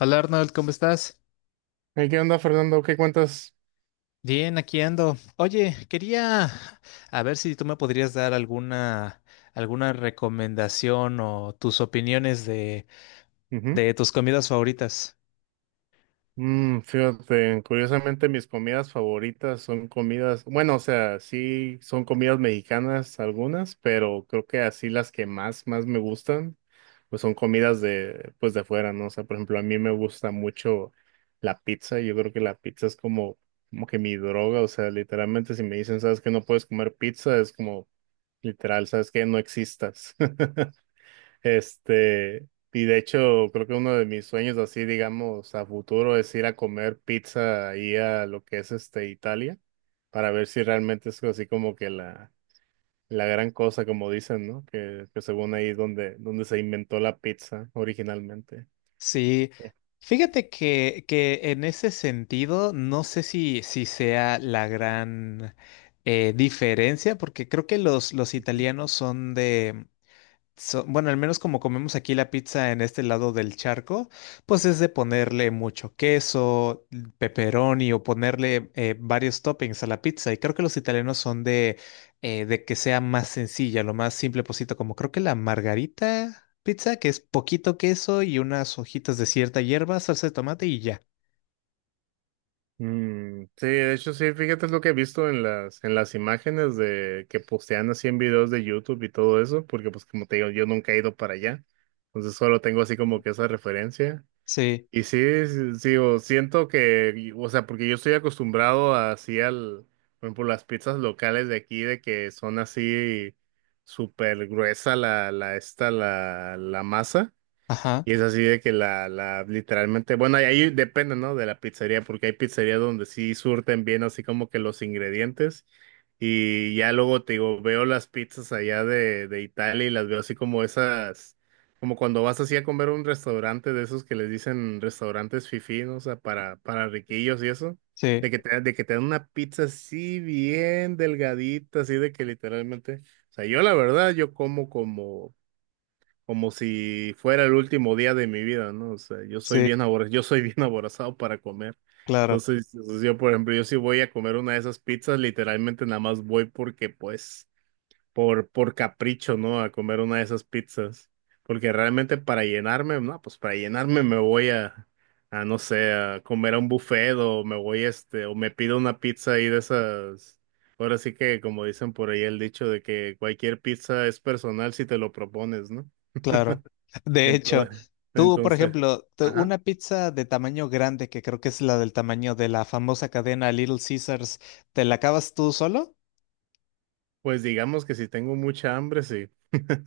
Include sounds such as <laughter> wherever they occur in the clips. Hola Arnold, ¿cómo estás? Hey, ¿qué onda, Fernando? ¿Qué cuentas? Bien, aquí ando. Oye, quería a ver si tú me podrías dar alguna recomendación o tus opiniones de, Ujú. de tus comidas favoritas. Fíjate, curiosamente mis comidas favoritas son comidas, bueno, o sea, sí son comidas mexicanas algunas, pero creo que así las que más me gustan, pues son comidas de, pues de afuera, ¿no? O sea, por ejemplo, a mí me gusta mucho la pizza, yo creo que la pizza es como, como que mi droga, o sea, literalmente si me dicen, ¿sabes que No puedes comer pizza, es como, literal, ¿sabes que No existas. <laughs> Este, y de hecho, creo que uno de mis sueños así, digamos, a futuro es ir a comer pizza ahí a lo que es este Italia, para ver si realmente es así como que la gran cosa, como dicen, ¿no? Que según ahí es donde, donde se inventó la pizza originalmente. Sí, fíjate que en ese sentido no sé si sea la gran diferencia, porque creo que los italianos son de bueno, al menos como comemos aquí la pizza en este lado del charco, pues es de ponerle mucho queso, pepperoni o ponerle varios toppings a la pizza. Y creo que los italianos son de que sea más sencilla, lo más simple posible, como creo que la margarita pizza, que es poquito queso y unas hojitas de cierta hierba, salsa de tomate y ya. Mm, sí, de hecho sí, fíjate es lo que he visto en las imágenes de que postean así en videos de YouTube y todo eso, porque pues como te digo, yo nunca he ido para allá, entonces solo tengo así como que esa referencia. Sí, Y sí, sí, sí, o siento que, o sea, porque yo estoy acostumbrado así al, por ejemplo, las pizzas locales de aquí, de que son así súper gruesa la masa. ajá, Y es así de que literalmente, bueno, ahí depende, ¿no? De la pizzería, porque hay pizzerías donde sí surten bien así como que los ingredientes. Y ya luego te digo, veo las pizzas allá de Italia y las veo así como esas, como cuando vas así a comer a un restaurante de esos que les dicen restaurantes fifí, ¿no? O sea, para riquillos y eso. sí, De que te dan una pizza así bien delgadita, así de que literalmente. O sea, yo la verdad, yo como como si fuera el último día de mi vida, ¿no? O sea, yo soy sí, yo soy bien <laughs> aborazado para comer. claro. Entonces, o yo, por ejemplo, yo sí voy a comer una de esas pizzas, literalmente nada más voy porque, pues, por capricho, ¿no? A comer una de esas pizzas. Porque realmente para llenarme, no, pues para llenarme me voy a no sé, a comer a un buffet o me voy, este, o me pido una pizza ahí de esas. Ahora sí que, como dicen por ahí el dicho de que cualquier pizza es personal si te lo propones, ¿no? Claro. <laughs> De hecho, Entonces, entonces, tú, por entonces, ejemplo, ajá. una pizza de tamaño grande, que creo que es la del tamaño de la famosa cadena Little Caesars, ¿te la acabas tú solo? Pues digamos que si tengo mucha hambre, sí. <laughs>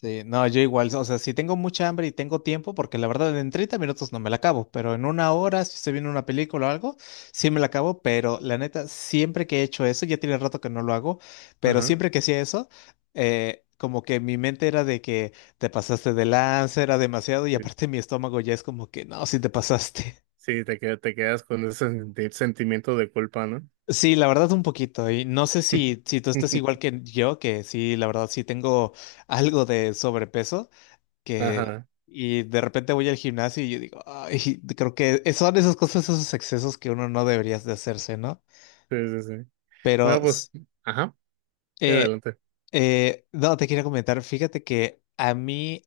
Sí, no, yo igual, o sea, si tengo mucha hambre y tengo tiempo, porque la verdad en 30 minutos no me la acabo, pero en una hora, si se viene una película o algo, sí me la acabo, pero la neta, siempre que he hecho eso, ya tiene rato que no lo hago, pero Ajá. siempre que hacía eso, como que mi mente era de que te pasaste de lanza, era demasiado, y Sí, aparte mi estómago ya es como que, no, si te pasaste. <laughs> sí, te quedas con ese sentimiento de culpa, ¿no? Sí, la verdad un poquito, y no sé si tú estás igual <laughs> que yo, que sí, la verdad sí tengo algo de sobrepeso. Que Ajá. Y de repente voy al gimnasio y yo digo, ay, creo que son esas cosas, esos excesos que uno no debería de hacerse, ¿no? Sí, sí, sí. Pero, No, pues, ajá. Sí, eh, adelante. No, te quería comentar, fíjate que a mí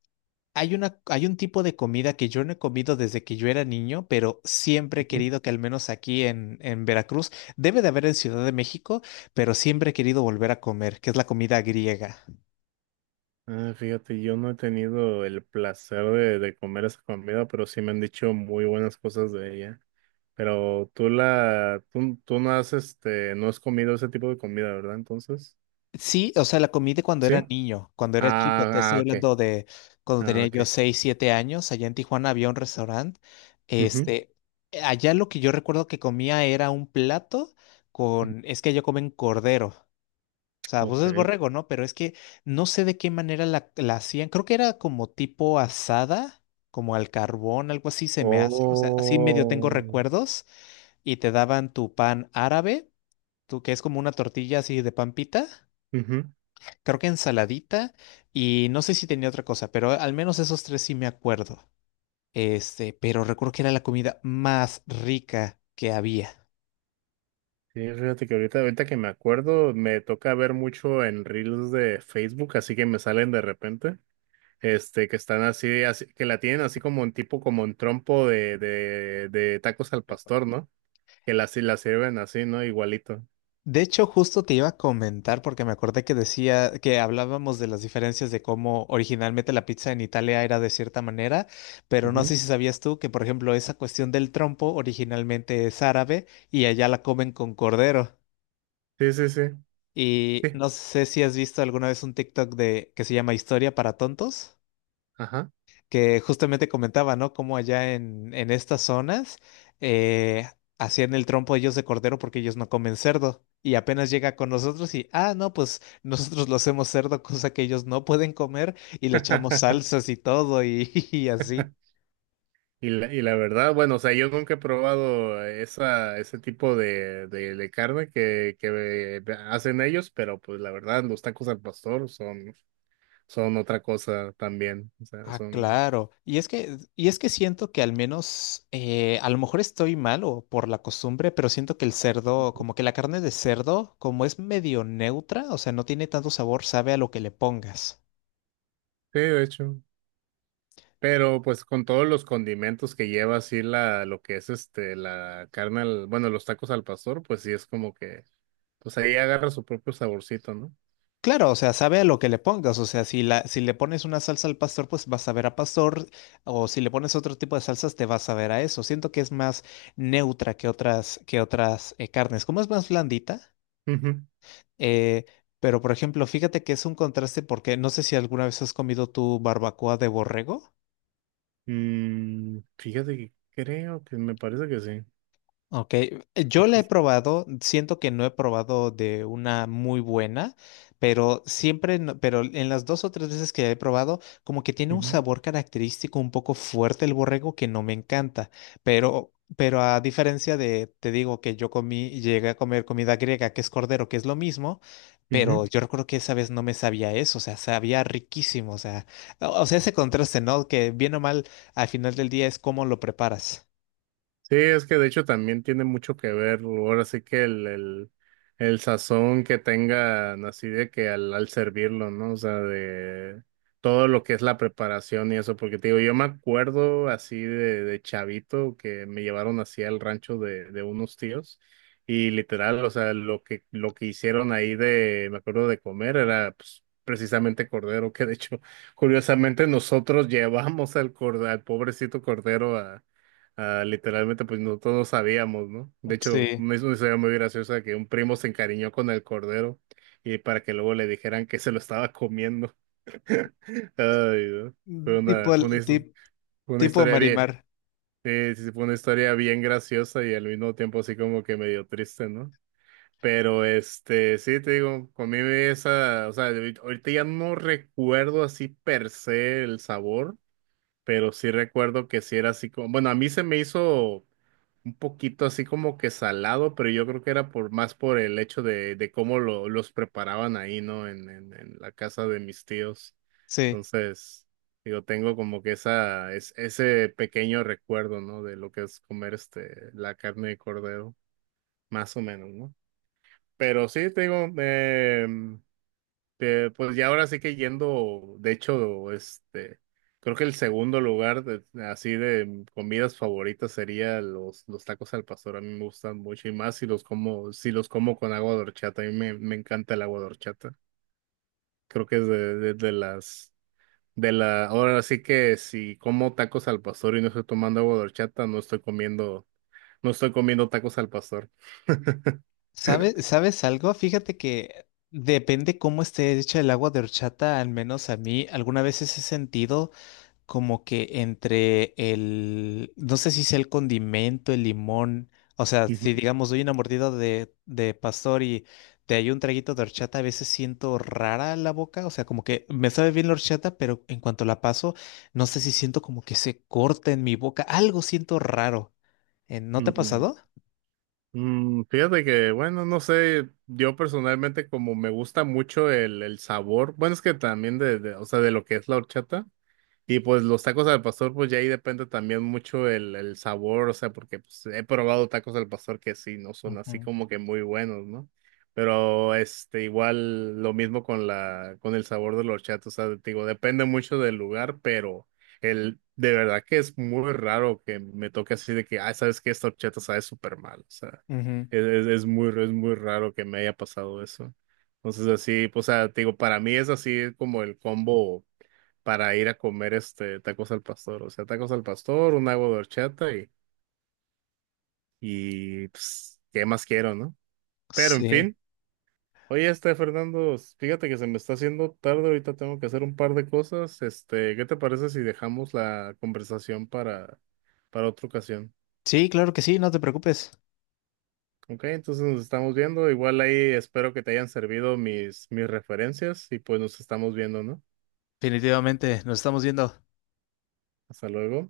hay un tipo de comida que yo no he comido desde que yo era niño, pero siempre he Ujú. querido que al menos aquí en Veracruz, debe de haber en Ciudad de México, pero siempre he querido volver a comer, que es la comida griega. Ah, fíjate, yo no he tenido el placer de comer esa comida, pero sí me han dicho muy buenas cosas de ella. Pero tú no has, este, no has comido ese tipo de comida, ¿verdad? Entonces, Sí, o sea, la comí de cuando ¿sí? era niño, cuando era chico. Te Ah, ah, estoy ok. hablando de cuando Ah, tenía yo ok. 6, 7 años. Allá en Tijuana había un restaurante. Ujú, Este, allá lo que yo recuerdo que comía era un plato ujú, con, es que ellos comen cordero. O sea, pues ok. es borrego, ¿no? Pero es que no sé de qué manera la hacían. Creo que era como tipo asada, como al carbón, algo así se me hace. O sea, así medio tengo Oh. recuerdos. Y te daban tu pan árabe, tú que es como una tortilla así de pan pita Ujú. creo que ensaladita y no sé si tenía otra cosa, pero al menos esos tres sí me acuerdo. Este, pero recuerdo que era la comida más rica que había. Sí, fíjate que ahorita que me acuerdo, me toca ver mucho en reels de Facebook, así que me salen de repente, este, que están que la tienen así como un tipo, como un trompo de tacos al pastor, ¿no? Que la, sí la sirven así, ¿no? Igualito. De hecho, justo te iba a comentar porque me acordé que decía que hablábamos de las diferencias de cómo originalmente la pizza en Italia era de cierta manera, pero no Ujú. sé si sabías tú que, por ejemplo, esa cuestión del trompo originalmente es árabe y allá la comen con cordero. Sí, sí, sí. Y Sí. no sé si has visto alguna vez un TikTok de que se llama Historia para tontos, Ajá. que justamente comentaba, ¿no? Como allá en estas zonas eh, hacían el trompo ellos de cordero porque ellos no comen cerdo. Y apenas llega con nosotros y, ah, no, pues nosotros lo hacemos cerdo, cosa que ellos no pueden comer, y le echamos <laughs> salsas y todo y, <laughs> y así. Y la verdad, bueno, o sea, yo nunca he probado esa, ese tipo de carne que hacen ellos, pero pues la verdad, los tacos al pastor son, son otra cosa también. O sea, Ah, son, claro. Y es que siento que al menos, a lo mejor estoy mal o por la costumbre, pero siento que el cerdo, como que la carne de cerdo, como es medio neutra, o sea, no tiene tanto sabor, sabe a lo que le pongas. sí, de hecho. Pero pues con todos los condimentos que lleva así la, lo que es este, la carne, bueno, los tacos al pastor, pues sí es como que, pues ahí agarra su propio saborcito, ¿no? Claro, o sea, sabe a lo que le pongas, o sea, si le pones una salsa al pastor, pues vas a ver a pastor, o si le pones otro tipo de salsas, te vas a ver a eso. Siento que es más neutra que otras carnes. Como es más blandita, Ujú. eh, pero por ejemplo, fíjate que es un contraste porque no sé si alguna vez has comido tu barbacoa de borrego. Mm, fíjate que creo que me parece que sí. Ok, yo la he Tacos. probado, siento que no he probado de una muy buena, pero siempre, pero en las dos o tres veces que la he probado, como que tiene un Ujú, sabor característico un poco fuerte el borrego que no me encanta, pero a diferencia de, te digo que yo comí, llegué a comer comida griega, que es cordero, que es lo mismo, ujú. pero yo recuerdo que esa vez no me sabía eso, o sea, sabía riquísimo, o sea, o sea, ese contraste, ¿no? Que bien o mal, al final del día es cómo lo preparas. Sí, es que de hecho también tiene mucho que ver, ahora sí que el sazón que tengan así de que al servirlo, ¿no? O sea, de todo lo que es la preparación y eso, porque te digo, yo me acuerdo así de chavito que me llevaron así al rancho de unos tíos y literal, o sea, lo que hicieron ahí de, me acuerdo de comer era pues precisamente cordero, que de hecho, curiosamente nosotros <laughs> llevamos al pobrecito cordero a. Ah, literalmente, pues nosotros no todos sabíamos, ¿no? De hecho, Sí. es una historia muy graciosa que un primo se encariñó con el cordero y para que luego le dijeran que se lo estaba comiendo. <laughs> Ay, no. Fue Tipo, una, fue una, his- fue una tipo historia bien, Marimar, sí, sí, sí, fue una historia bien graciosa y al mismo tiempo así como que medio triste, ¿no? Pero este, sí, te digo, conmigo esa, o sea, ahorita ya no recuerdo así per se el sabor, pero sí recuerdo que sí era así como, bueno, a mí se me hizo un poquito así como que salado, pero yo creo que era por más por el hecho de cómo lo, los preparaban ahí, ¿no? En la casa de mis tíos. sí. Entonces, digo, tengo como que ese pequeño recuerdo, ¿no? De lo que es comer este, la carne de cordero, más o menos, ¿no? Pero sí, te digo, pues ya ahora sí que yendo, de hecho, este, creo que el segundo lugar así de comidas favoritas sería los tacos al pastor. A mí me gustan mucho y más si los como, si los como con agua de horchata. A mí me encanta el agua de horchata. Creo que es de de la, ahora sí que si como tacos al pastor y no estoy tomando agua de horchata, no estoy comiendo, no estoy comiendo tacos al pastor. <laughs> ¿Sabes algo? Fíjate que depende cómo esté hecha el agua de horchata, al menos a mí, alguna vez he sentido como que entre el, no sé si sea el condimento, el limón, o sea, si digamos doy una mordida de pastor y te hay un traguito de horchata, a veces siento rara la boca, o sea, como que me sabe bien la horchata, pero en cuanto la paso, no sé si siento como que se corta en mi boca, algo siento raro. ¿No te ha Ujú. pasado? Mm, fíjate que, bueno, no sé, yo personalmente como me gusta mucho el sabor, bueno, es que también o sea, de lo que es la horchata. Y pues los tacos al pastor, pues ya ahí depende también mucho el sabor, o sea, porque pues, he probado tacos al pastor que sí, no son así Ujú, como que muy buenos, ¿no? Pero este, igual lo mismo con la, con el sabor de los chatos, o sea, te digo, depende mucho del lugar, pero el, de verdad que es muy raro que me toque así de que, ah, sabes que esta horchata sabe súper mal, o sea, ujú. Es muy raro que me haya pasado eso. Entonces así, pues, o sea, te digo, para mí es así como el combo para ir a comer este tacos al pastor. O sea, tacos al pastor, un agua de horchata y pues, ¿qué más quiero, no? Pero en Sí, fin, oye, este Fernando, fíjate que se me está haciendo tarde, ahorita tengo que hacer un par de cosas. Este, ¿qué te parece si dejamos la conversación para otra ocasión? Sí, claro que sí, no te preocupes. Ok, entonces nos estamos viendo. Igual ahí espero que te hayan servido mis referencias y pues nos estamos viendo, ¿no? Definitivamente, nos estamos viendo. Hasta luego.